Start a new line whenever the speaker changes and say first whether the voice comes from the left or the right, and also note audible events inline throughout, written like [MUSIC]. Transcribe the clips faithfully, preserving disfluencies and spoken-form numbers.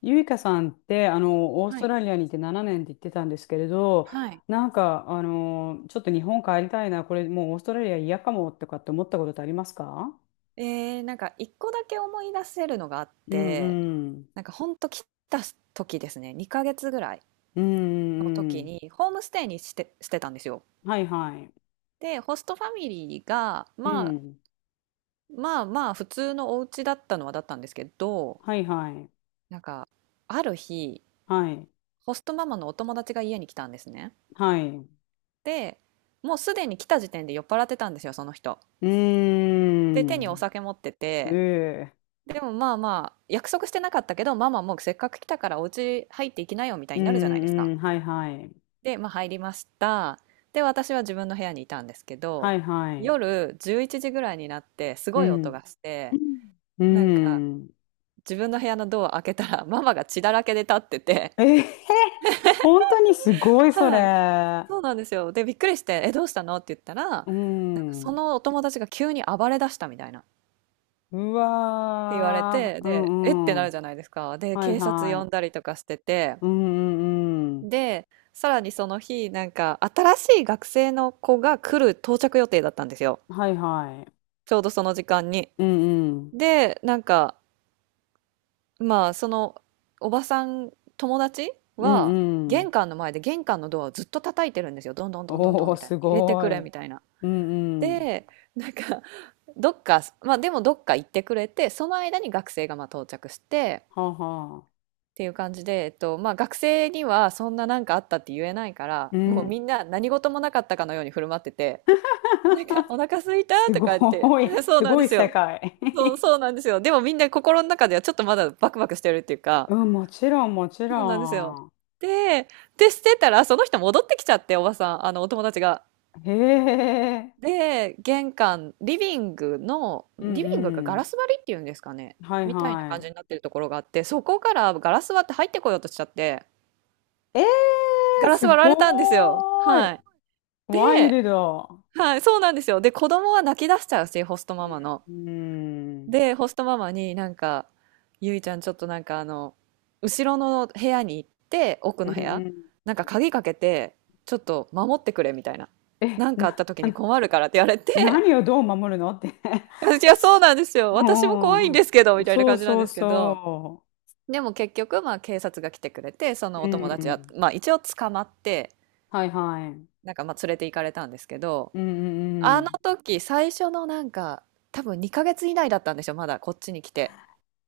left: ゆいかさんって、あの、オース
right: は
left: ト
right: い。
left: ラリアにいてななねんって言ってたんですけれど、
right: はい。
left: なんか、あの、ちょっと日本帰りたいな、これもうオーストラリア嫌かもとかって思ったことってありますか？
right: えーなんかいっこだけ思い出せるのがあっ
left: う
right: て、
left: んうん。
right: なんかほんと来た時ですね、にかげつぐらい
left: うん
right: の
left: うんう
right: 時
left: ん。
right: にホームステイにして、してたんですよ。
left: はいはい。
right: で、ホストファミリーが、
left: う
right: まあ、
left: ん。
right: まあまあ普通のお家だったのはだったんですけど、
left: はいはい。
right: なんかある日、
left: はい。
right: ホストママのお友達が家に来たんですね。
left: はい。う
right: で、もうすでに来た時点で酔っ払ってたんですよ、その人。
left: ー
right: で、手にお
left: ん。
right: 酒持って
left: え
right: て、
left: え。
right: でもまあまあ、約束してなかったけど、ママもうせっかく来たからお家入っていきなよみたい
left: う
right: になるじゃないです
left: ん
right: か。
left: うん。はいはい。
right: で、まあ入りました。で、私は自分の部屋にいたんですけ
left: は
right: ど、
left: いはい。
right: 夜じゅういちじぐらいになってす
left: う
right: ごい音
left: ん。
right: がして、
left: う
right: なんか
left: ん。
right: 自分の部屋のドアを開けたらママが血だらけで立ってて、
left: ええ、本当にすごいそ
right: はい、
left: れ。
right: そうなんですよ。で、びっくりして、え、どうしたのって言ったら、なんか
left: う
right: そ
left: ん。
right: のお友達が急に暴れ出したみたいな。っ
left: う
right: て言われ
left: わ
right: て、
left: ー。う
right: で、えって
left: んう
right: なる
left: ん。
right: じゃないですか。で、
left: はい
right: 警察呼
left: は
right: ん
left: い。
right: だりとかしてて、
left: うんうんうん。
right: で、さらにその日、なんか、新しい学生の子が来る到着予定だったんですよ。
left: はいはい。
right: ちょうどその時間に。
left: うんうん。
right: で、なんか、まあ、その、おばさん、友達
left: う
right: は、
left: んうん。
right: 玄関の前で玄関のドアをずっと叩いてるんですよ。どんどんどんどんど
left: お
right: ん
left: ー、
right: みたい
left: す
right: な。入れて
left: ご
right: くれ
left: い。
right: みたいな。
left: うんうん。
right: で、なんか、どっか、まあでもどっか行ってくれて、その間に学生がまあ到着して、
left: はあはあ。
right: っていう感じで、えっと、まあ学生にはそんななんかあったって言えないから、
left: う
right: もう
left: ん。
right: みんな何事もなかったかのように振る舞ってて、なんか、お腹
left: [LAUGHS]
right: 空いた
left: す
right: とか言って。
left: ごい。
right: [LAUGHS] そう
left: す
right: なん
left: ご
right: で
left: い
right: す
left: 世
right: よ。
left: 界。
right: そう、
left: [LAUGHS]
right: そうなんですよ。でもみんな心の中ではちょっとまだバクバクしてるっていうか、
left: うん、もちろん、もち
right: そうなんですよ。
left: ろん。
right: で、で、してたら、その人戻ってきちゃって、おばさん、あの、お友達が。
left: へえ。
right: で、玄関、リビングの、
left: う
right: リ
left: ん
right: ビングが
left: う
right: ガ
left: ん。
right: ラス張りっていうんですかね。
left: はい
right: みたいな感じ
left: は
right: になってるところがあって、そこからガラス割って入ってこようとしちゃって、
left: い。えー、
right: ガラス
left: す
right: 割られたんですよ。
left: ごー
right: はい。
left: い。ワイ
right: で、
left: ルド。
right: はい、そうなんですよ。で、子供は泣き出しちゃうし、ホストママの。
left: うん。
right: で、ホストママになんか、ゆいちゃんちょっとなんかあの、後ろの部屋に行って、奥
left: うん
right: の部屋、
left: うん。
right: なんか鍵かけて、ちょっと守ってくれみたいな。
left: え、
right: なんかあっ
left: な、
right: た
left: [LAUGHS]
right: 時
left: あ
right: に
left: の
right: 困るからって言われて、
left: 何をどう守るのって [LAUGHS]
right: [LAUGHS] 私はそうなんですよ。私も怖いんですけど、
left: うん。
right: みたいな
left: そう
right: 感じなん
left: そう
right: ですけど。
left: そ
right: でも結局、まあ警察が来てくれて、そ
left: う。
right: の
left: う
right: お友達は、
left: ん。
right: まあ一応捕まって、
left: はいはい。うん
right: なんかまあ連れて行かれたんですけど、
left: うんう
right: あの
left: ん。
right: 時最初のなんか、多分にかげつ以内だったんですよ、まだこっちに来て。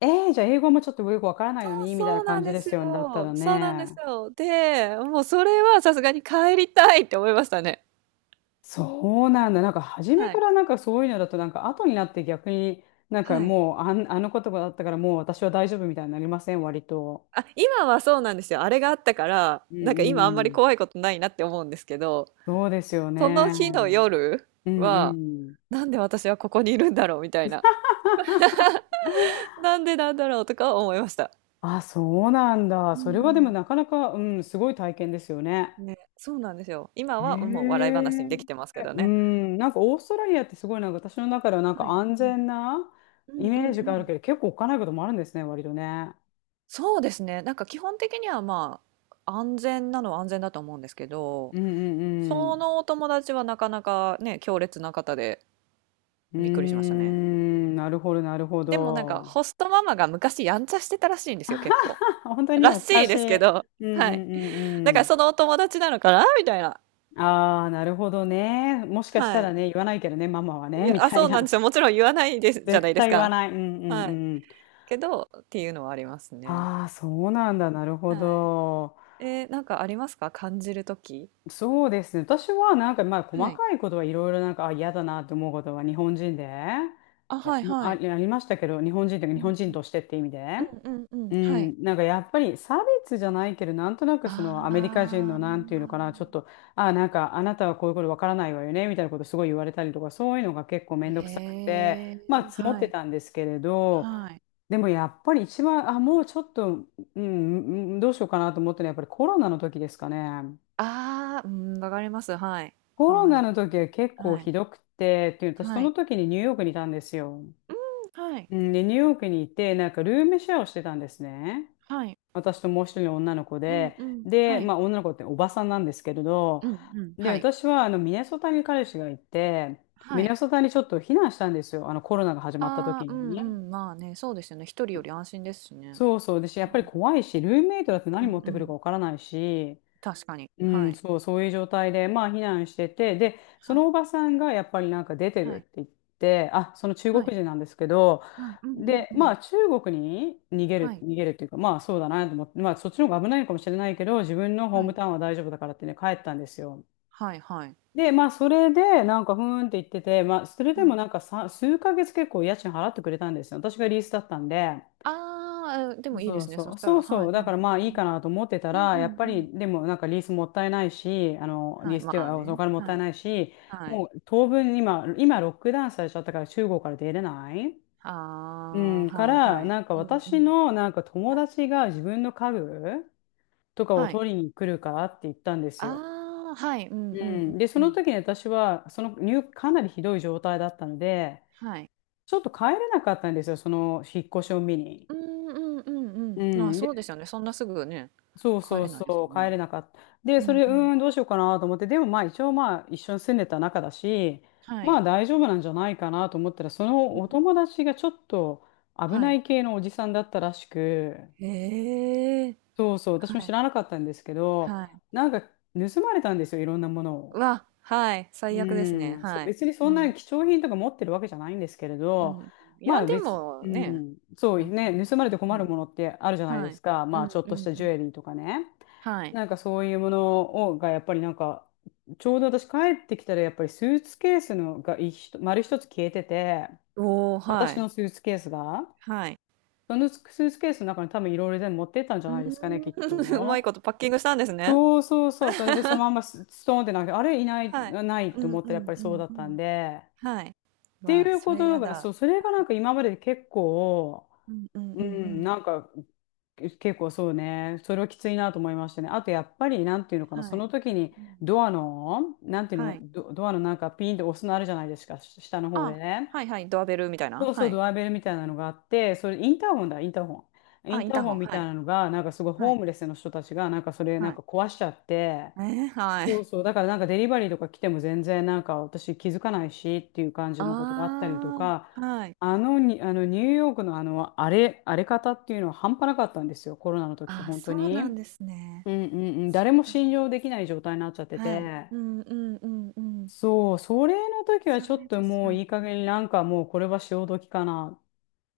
left: えー、じゃあ英語もちょっとよくわからないのにみたいな
right: そうな
left: 感
right: ん
left: じ
right: で
left: で
right: す
left: すよね。だった
right: よ。
left: ら
right: そうなんです
left: ね。
right: よ。で、もうそれはさすがに帰りたいって思いましたね。
left: そうなんだ。なんか初め
right: は
left: か
right: い。
left: らなんかそういうのだとなんか後になって逆になんか
right: はい。
left: もうあん、あの言葉だったからもう私は大丈夫みたいになりません、割と。
right: あ、今はそうなんですよ。あれがあったから、
left: う
right: なん
left: ん
right: か今あんま
left: う
right: り
left: ん。
right: 怖いことないなって思うんですけど、
left: そうですよね。
right: その
left: う
right: 日の
left: ん
right: 夜
left: う
right: は、
left: ん。
right: なんで私はここにいるんだろうみたいな。なんでなんだろうとかは思いました。
left: あ、そうなんだ。
right: う
left: それはでも
right: ん。
left: なかなか、うん、すごい体験ですよね。
right: ね、そうなんですよ。今
left: へ
right: はもう笑い話
left: え。
right: にできてますけど
left: う
right: ね。
left: ん、なんかオーストラリアってすごいなんか私の中ではなん
right: は
left: か
right: い。
left: 安
right: うん。
left: 全な
right: うん
left: イ
right: う
left: メー
right: ん
left: ジ
right: う
left: がある
right: ん。
left: けど、結構おっかないこともあるんですね、割とね。
right: そうですね。なんか基本的にはまあ安全なのは安全だと思うんですけど、
left: うんうんう
right: そ
left: ん。
right: のお友達はなかなかね、強烈な方で
left: う
right: びっくりしました
left: ー
right: ね。うん。
left: ん、なるほど、なるほ
right: でもなんか
left: ど。
right: ホストママが昔やんちゃしてたらしいんですよ、結構。
left: [LAUGHS] 本当に
right: ら
left: お
right: し
left: か
right: い
left: し
right: です
left: い。
right: けど、
left: うんう
right: はい。
left: んう
right: だ
left: んう
right: から
left: ん。
right: そのお友達なのかなみたいな。
left: ああ、なるほどね。もしかした
right: は
left: ら
right: い。
left: ね、言わないけどね、ママは
right: い
left: ね、み
right: や、あ、
left: たい
right: そうなんです
left: な。
right: よ。もちろん言わないです、じゃな
left: 絶
right: いで
left: 対
right: す
left: 言わ
right: か。
left: ない。うんうん
right: はい。
left: うん。
right: けど、っていうのはありますね。
left: ああ、そうなんだ。なるほ
right: はい。
left: ど。
right: えーなんかありますか感じるとき。
left: そうですね。私はなんか、まあ、細
right: はい。
left: かいことはいろいろなんか、あ、嫌だなって思うことは日本人で、い
right: あ、
left: や
right: はい
left: まあ、
right: は
left: ああ
right: い。
left: りましたけど、日本人というか
right: う
left: 日
right: ん
left: 本
right: う
left: 人と
right: ん
left: してって意味で。
right: うんうんうん、
left: う
right: はい。
left: ん、なんかやっぱり差別じゃないけど、なんとなくそのアメリカ人
right: あ
left: のなんていうのかな、ちょっ
right: あ。
left: と、あ、なんかあなたはこういうことわからないわよね、みたいなことすごい言われたりとか、そういうのが結構めんどくさくて、
right: へえ、
left: まあ積もっ
right: は
left: て
right: い、
left: たんですけれど、
right: はい。
left: でもやっぱり一番、あ、もうちょっと、うん、うんどうしようかなと思ったのはやっぱりコロナの時ですかね。
right: ああ、うん、わかります、はい。
left: コ
right: コロ
left: ロ
right: ナ
left: ナ
right: の
left: の
right: 時に。
left: 時は結構
right: はい、
left: ひどくて、っていうと、そ
right: は
left: の
right: い。
left: 時にニューヨークにいたんですよ。
right: うん、はい、
left: うんで、ニューヨークにいて、なんかルームシェアをしてたんですね。
right: はい。
left: 私ともう一人の女の子
right: うん
left: で、
right: うん、
left: で、
right: はい。
left: まあ女の子っておばさんなんですけれど、
right: うんうん、
left: で、
right: はい、
left: 私はあのミネソタに彼氏がいて、ミ
right: はい。
left: ネソタにちょっと避難したんですよ。あのコロナが始まった
right: あ
left: 時
right: あ、う
left: に
right: んう
left: ね。
right: ん、まあね、そうですよね、一人より安心ですしね。
left: そうそう。で、やっぱり怖いし、ルームメイトだって
right: う
left: 何持
right: ん
left: っ
right: う
left: てくるか
right: ん、
left: わからないし、
right: 確かに。
left: う
right: は
left: ん、
right: い、
left: そう、そういう状態で、まあ避難してて、で、そ
right: は
left: のお
right: い、
left: ばさんがやっぱりなんか出てる
right: は
left: っ
right: い、
left: て言って、あ、その中
right: は
left: 国
right: い、
left: 人なんですけど、
right: はい。うんうん
left: で、
right: う
left: ま
right: ん。
left: あ中国に逃げ
right: は
left: る、
right: い、
left: 逃げるっていうか、まあそうだなと思って、まあそっちの方が危ないのかもしれないけど、自分のホー
right: は
left: ム
right: い、
left: タウンは大丈夫だからってね、帰ったんですよ。
right: はいはい、
left: で、まあそれで、なんかふーんって言ってて、まあそれで
right: は
left: も
right: い。
left: なんかさ、数ヶ月結構家賃払ってくれたんですよ。私がリースだったんで。
right: ああ、でもいいで
left: そう
right: すね、そ
left: そう、
right: した
left: そ
right: ら
left: う
right: は
left: そ
right: い
left: う、だか
right: は
left: らまあい
right: い。う
left: い
right: ん。
left: かなと思ってた
right: うん
left: ら、
right: うん
left: やっぱ
right: うん。
left: りでもなんかリースもったいないし、あの
right: は
left: リー
right: い、
left: スっ
right: ま
left: て
right: あ
left: あお
right: ね、
left: 金もった
right: は
left: い
right: い、
left: ないし、
right: はい。
left: もう当分今、今ロックダウンされちゃったから中国から出れない。
right: あ
left: うん、
right: あ、
left: か
right: はい
left: ら、
right: はい。
left: なんか
right: うんう
left: 私
right: ん。
left: のなんか友
right: はい。
left: 達が自分の家具とかを
right: はい。
left: 取りに来るからって言ったんですよ。
right: ああ、はい、うん
left: う
right: うんうん
left: ん、で、そ
right: う
left: の
right: ん。
left: 時に私は、その入、かなりひどい状態だったので、
right: はい。
left: ちょっと帰れなかったんですよ、その引っ越しを見に。
right: うんうんう
left: う
right: んうん。あ、
left: ん、
right: そう
left: で
right: ですよね。そんなすぐね、
left: そう
right: 帰
left: そう
right: れないですよ
left: そう、帰
right: ね。
left: れなかった。で、
right: う
left: そ
right: ん
left: れ、う
right: うん。
left: ーん、どうしようかなと思って、でもまあ一応まあ一緒に住んでた仲だし、
right: は
left: ま
right: い。
left: あ大丈夫なんじゃないかなと思ったら、その
right: うん。
left: お友達がちょっと危
right: は
left: な
right: い。
left: い系のおじさんだったらしく、
right: へえ。
left: そうそう、
right: は
left: 私も知
right: い、
left: らなかったんですけど、
right: はい。
left: なんか盗まれたんですよ、いろんなもの
right: う
left: を。
right: わ、はい、最
left: う
right: 悪ですね。
left: ん、そう
right: はい。
left: 別にそ
right: う
left: んな
right: ん、
left: 貴重品とか持ってるわけじゃないんですけれ
right: うん。
left: ど、
right: い
left: ま
right: や、
left: あ
right: で
left: 別、
right: も
left: う
right: ね、
left: ん、そう
right: やっぱり。
left: ね、盗まれて
right: う
left: 困る
right: ん。
left: ものってあるじゃないで
right: はい。
left: すか、
right: う
left: まあちょ
right: ん
left: っ
right: う
left: とし
right: ん
left: た
right: う
left: ジュ
right: ん。
left: エリーとかね、
right: はい。
left: なんかそういうものをがやっぱりなんか、ちょうど私帰ってきたらやっぱりスーツケースのが一丸一つ消えてて、
right: おお、は
left: 私
right: い。
left: のスーツケースが、
right: はい。
left: そのスーツケースの中に多分いろいろ全部持ってったんじゃ
right: う
left: ないですかね、きっ
right: ーん。[LAUGHS] うまい
left: と。
right: ことパッキングしたんですね。
left: そうそうそう、それでその
right: [LAUGHS]
left: まんまスストーンってなんか、あれいない、
right: はい。
left: ない
right: う
left: と思
right: ん
left: った
right: う
left: らやっ
right: ん
left: ぱり
right: う
left: そう
right: ん
left: だっ
right: う
left: たん
right: ん。
left: で。
right: はい。
left: って
right: わあ、
left: いう
right: そ
left: こ
right: れ
left: と
right: や
left: が、そ
right: だ。
left: う、それがなんか今まで結構、
right: うんうん
left: う
right: うんう
left: ん、
right: ん。
left: なんか結構そうね、それはきついなと思いましたね。あとやっぱり、なんていうのかな、そ
right: はい。
left: の時に
right: うん。
left: ドアの、なんていうの、
right: はい。
left: ド、ドアのなんかピンって押すのあるじゃないですか、し下の方で
right: あ、
left: ね。
right: はいはい、ドアベルみたい
left: そ
right: な？
left: うそ
right: は
left: う、
right: い。
left: ドアベルみ
right: う
left: たいな
right: ん。
left: のがあって、それインターホンだ、インターホン。イ
right: あ、
left: ン
right: イン
left: ター
right: ター
left: ホ
right: ホ
left: ン
right: ン、
left: み
right: は
left: たい
right: い。
left: なのが、なんかすごい
right: は
left: ホ
right: い。
left: ームレスの人たちが、なんかそれな
right: は
left: んか
right: い。
left: 壊しちゃって、
right: えーはい。
left: そうそう。だからなんかデリバリーとか来ても全然なんか私気づかないしっていう感じのことがあったりと
right: あ
left: か、
right: あ、はい。
left: あのに、あのニューヨークのあの荒れ、荒れ方っていうのは半端なかったんですよ。コロナの時って
right: あ、
left: 本
right: そ
left: 当
right: うなん
left: に。
right: ですね。
left: うんうんうん。
right: そ
left: 誰も
right: うなんだ。
left: 信用できない状態になっちゃって
right: はい。
left: て。
right: うんうんうんうん。
left: そう、それの時は
right: そ
left: ちょっ
right: れ
left: と
right: 確
left: もう
right: かに。
left: いい加減になんかもうこれは潮時かな。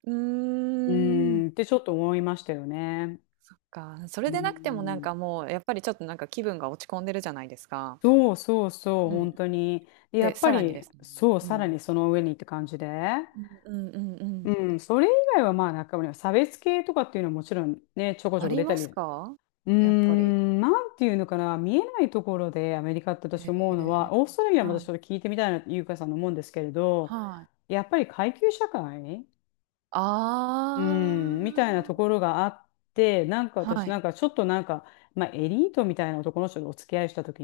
right: うー
left: う
right: ん。
left: ーんってちょっと思いましたよね。
right: そっか、そ
left: う
right: れでなくてもなん
left: ん。
right: かもうやっぱりちょっとなんか気分が落ち込んでるじゃないですか。
left: そうそうそう、
right: うん。
left: 本当に。でや
right: で、
left: っぱ
right: さらにで
left: り、
right: すね。
left: そう、
right: う
left: さら
right: ん。
left: にその上にって感じで。
right: うんうんうんうん。
left: うん、それ以外はまあ中身は差別系とかっていうのはもちろんね、ちょこち
right: あ
left: ょこ
right: り
left: 出た
right: ま
left: り、
right: す
left: う
right: か？
left: ー
right: やっぱり。
left: ん、なんていうのかな、見えないところでアメリカって
right: へ
left: 私思うの
right: え。
left: は、オーストラリアも
right: は
left: 私
right: い、
left: ちょっと聞いてみたいなとゆうかさんの思うんですけれど、
right: はい。
left: やっぱり階級社会、
right: あ
left: うん、みたいなところがあって、なんか
right: あ、
left: 私
right: は
left: な
right: い。
left: んかちょっとなんか、まあエリートみたいな男の人とお付き合いしたとき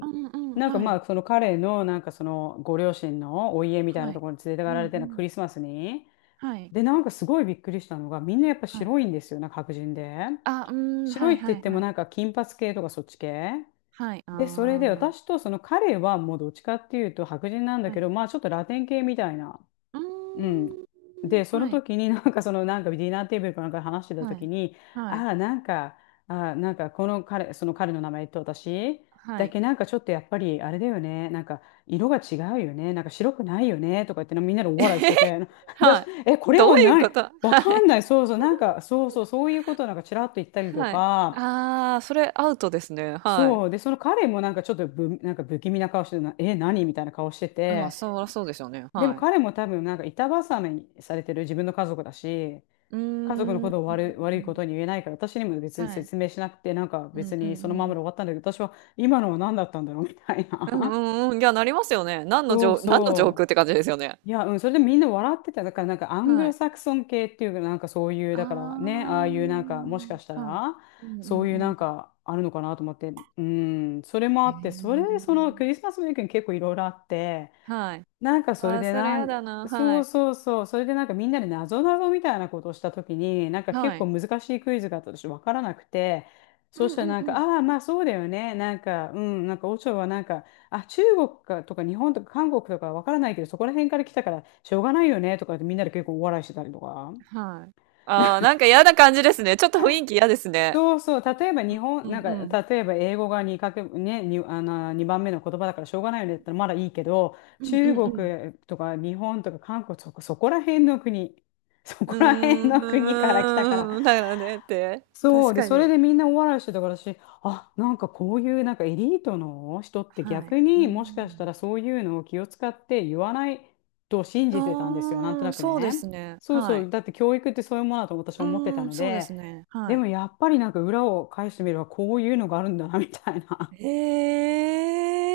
right: うんうん、
left: なんか
right: はい、
left: まあその彼のなんかそのご両親のお家みたいな
right: は
left: と
right: い。
left: ころに連れて
right: う
left: か
right: んう
left: れてなんかク
right: ん、
left: リスマスに、
right: はい、
left: で、なんかすごいびっくりしたのが、みんなやっぱ
right: はい。
left: 白いんですよ、なんか白人で。
right: あ、うーん、
left: 白
right: は
left: い
right: い
left: って言
right: は
left: っ
right: い
left: ても
right: はい。
left: なんか金髪系とかそっち系。
right: はい、あ
left: で、それ
right: あ、
left: で私とその彼はもうどっちかっていうと白人なんだ
right: は
left: け
right: い。
left: ど、まあちょっとラテン系みたいな。
right: うー
left: うん。
right: ん、
left: で、その
right: はい、
left: 時に [LAUGHS] なんかそのなんかディナーテーブルかなんかで話してた
right: はい、
left: 時に、
right: はい、
left: ああ、なんか、ああ、なんかこの彼、その彼の名前と私
right: は
left: だ
right: い。
left: けなんかちょっとやっぱりあれだよね、なんか色が違うよね、なんか白くないよねとか言ってみんなで
right: [LAUGHS]
left: お
right: え
left: 笑いし
right: へ
left: て
right: へ。
left: て、[LAUGHS]
right: は
left: 私、
right: い。
left: え、これ
right: どう
left: は
right: いう
left: 何
right: こと？は
left: わかん
right: い。
left: ない、そうそう、なんかそうそう、そういうことをなんかちらっと言ったりと
right: はい。
left: か、
right: ああ、それアウトですね。は
left: そう、で、その彼もなんかちょっとぶ、なんか不気味な顔してるな、え、何みたいな顔して
right: い。まあ、
left: て、
right: そらそうでしょうね。
left: でも
right: はい。
left: 彼も多分なんか板挟みにされてる自分の家族だし、
right: う
left: 家族の
right: ー
left: ことを
right: ん。
left: 悪い、悪いことに言えないから、私にも別
right: は
left: に
right: い。
left: 説明しなくて、なんか
right: う
left: 別
right: んう
left: にそ
right: ん
left: の
right: う
left: ままで
right: ん。
left: 終わったんだけど、私は今のは何だったんだろうみたい
right: うんう
left: な。
right: んうん。いや、なりますよね。
left: [LAUGHS]
right: 何の
left: そう
right: 上何の上空
left: そ
right: って感じですよね。
left: う。いや、うん、それでみんな笑ってた。だからなんかアング
right: は
left: ロ
right: い。
left: サクソン系っていうか、なんかそういう、
right: あ
left: だからね、
right: あ、
left: ああいうなんか、もしかした
right: はい。
left: ら、
right: うんう
left: そういう
right: んう
left: なん
right: ん。
left: かあるのかなと思って、うん、それもあ
right: ええ。
left: って、それでそのクリスマスウィークに結構いろいろあって、
right: はい。
left: なんかそ
right: あ
left: れ
right: あ、
left: で
right: それ
left: な
right: や
left: ん、
right: だな、は
left: そう
right: い。
left: そうそう、それでなんかみんなでなぞなぞみたいなことをしたときに、なんか結
right: は
left: 構
right: い。
left: 難しいクイズがあったとして分からなくて、
right: う
left: そうしたら
right: ん
left: なん
right: うん
left: か、
right: う
left: ああ、まあそうだよね、なんか、うん、なんか、オチョはなんか、あ、中国かとか日本とか韓国とか分からないけど、そこら辺から来たからしょうがないよねとかってみんなで結構お笑いしてたりとか。
right: ん。はい。ああ、なんか嫌な感じですね。ちょっと雰囲気嫌ですね。
left: そうそう、例えば日本、
right: う
left: なん
right: ん
left: か、
right: うん。
left: 例えば英語がにかけ、ね、に、あの、にばんめの言葉だからしょうがないよねって言ったらまだいいけど、
right: うんう
left: 中
right: んうん。
left: 国とか日本とか韓国とかそこら辺の国、そこ
right: う
left: ら辺の国から来たか
right: ー
left: ら、
right: ん、だよねって。
left: そ
right: 確
left: うで
right: か
left: それ
right: に。
left: でみんな大笑いしてたから私、あ、なんかこういうなんかエリートの人って
right: はい。
left: 逆
right: う
left: にもしかした
right: ん。
left: らそういうのを気を使って言わないと信
right: う
left: じてたんですよ、なんと
right: ー
left: な
right: ん、
left: く
right: そうで
left: ね。
right: すね。
left: そう
right: は
left: そ
right: い。
left: う、だって教育ってそういうものだと私は
right: う
left: 思ってた
right: ーん、
left: の
right: そうで
left: で。
right: すね。
left: で
right: はい。
left: もやっぱりなんか裏を返してみればこういうのがあるんだなみたいな。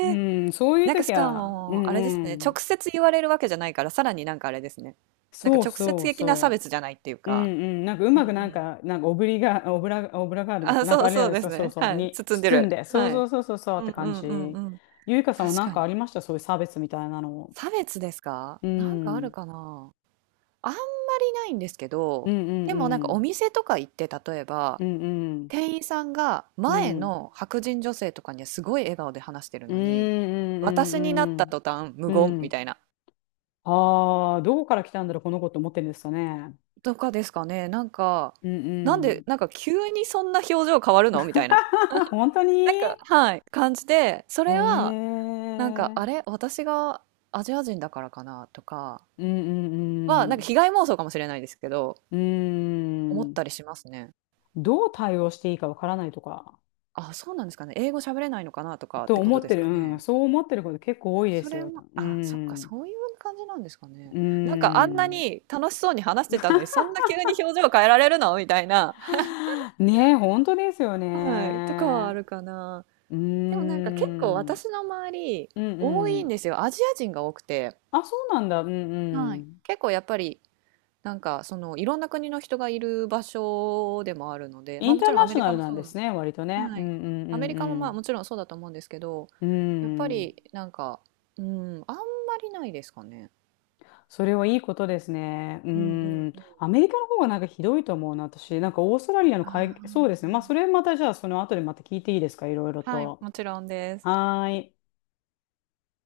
left: [LAUGHS] う
right: え。
left: ん、そういう
right: なんかし
left: 時
right: か
left: はう
right: も、
left: ん、
right: あれです
left: う
right: ね、
left: ん、
right: 直接言われるわけじゃないから、さらになんかあれですね。なんか
left: そう
right: 直接
left: そう
right: 的な差
left: そう、
right: 別じゃないっていう
left: うん、
right: か。
left: うん、なんかう
right: うん
left: まく
right: う
left: なん
right: ん。
left: か、なんかオブリガ、オブラ、オブラガールだって、
right: あ、
left: なん
right: そ
left: か
right: う
left: あれ
right: そう
left: です
right: です
left: よ、そう
right: ね。
left: そう、
right: はい。
left: に
right: 包んで
left: 包ん
right: る。
left: で、そ
right: は
left: うそ
right: い。
left: うそうそうそうっ
right: うん
left: て
right: う
left: 感
right: んうんう
left: じ。
right: ん。
left: ゆいかさんは
right: 確
left: なん
right: か
left: か
right: に。
left: ありました、そういう差別みたいなの。
right: 差別ですか
left: うん。
right: なんかあ
left: う
right: る
left: ん
right: かなあんまりないんですけ
left: う
right: ど、
left: ん
right: でもなんか
left: う
right: お
left: ん。
right: 店とか行って例えば
left: うんうん。
right: 店員さんが
left: う
right: 前
left: ん
right: の白人女性とかにはすごい笑顔で話してる
left: うん
right: の
left: う
right: に、私になった
left: ん
right: 途端無
left: うんうん。うんう
right: 言
left: んうんうんうんう
right: みた
left: ん。
right: いな。
left: ああー、どこから来たんだろう、この子って思ってるんですかね。
right: とかですかね。なんか、
left: うん
right: な
left: う
right: んで、
left: ん。
right: なんか急にそんな表情変わるのみたいな。
left: [LAUGHS] 本当に。
right: なんか、はい、感じで、そ
left: へえ。
right: れは、なんか、
left: う
right: あ
left: ん
right: れ私がアジア人だからかなとか
left: う
right: は、なんか
left: ん
right: 被害妄想かもしれないですけど、
left: うん。
right: 思
left: う
right: っ
left: ん。
right: たりしますね。
left: どう対応していいかわからないとか、
right: あ、そうなんですかね。英語喋れないのかなとかっ
left: と
right: てこ
left: 思
right: と
left: っ
right: で
left: て
right: す
left: る、
right: か
left: うん、
right: ね。
left: そう思ってること結構多いで
right: そ
left: す
right: れ
left: よ。
right: も、
left: う
right: あ、そっか、
left: ん、
right: そういう感じなんですかね。
left: う
right: なんかあんな
left: ん。
right: に楽しそうに話してたのに、そんな急に表情変えられるのみたいな。[LAUGHS]
left: はあねえ、本当ですよ
right: はい。とかはあ
left: ね。
right: るかな。
left: う
right: でもなんか結構
left: ん、うん
right: 私の周り、
left: う
right: 多いん
left: ん。
right: ですよ。アジア人が多くて。
left: あ、そうなんだ、うん。
right: は
left: う
right: い。
left: ん。
right: 結構やっぱり、なんかそのいろんな国の人がいる場所でもあるので、
left: イ
right: まあ
left: ン
right: も
left: タ
right: ち
left: ー
right: ろん
left: ナ
right: アメ
left: ショ
right: リ
left: ナ
right: カ
left: ル
right: も
left: なん
right: そ
left: で
right: う。
left: すね、割とね。
right: は
left: うん
right: い。
left: うん
right: アメリカも
left: う
right: まあも
left: ん
right: ちろんそうだと思うんですけど、
left: うん。
right: やっぱ
left: うん。
right: りなんか、うん、あんまりないですかね。
left: それはいいことですね。う
right: うんうん
left: ん。
right: うん。
left: アメリカの方がなんかひどいと思うな、私。なんかオーストラリアの会、そう
right: あ
left: ですね。まあ、それまたじゃあ、その後でまた聞いていいですか、いろいろ
right: あ、はい、
left: と。
right: もちろんです。
left: はーい。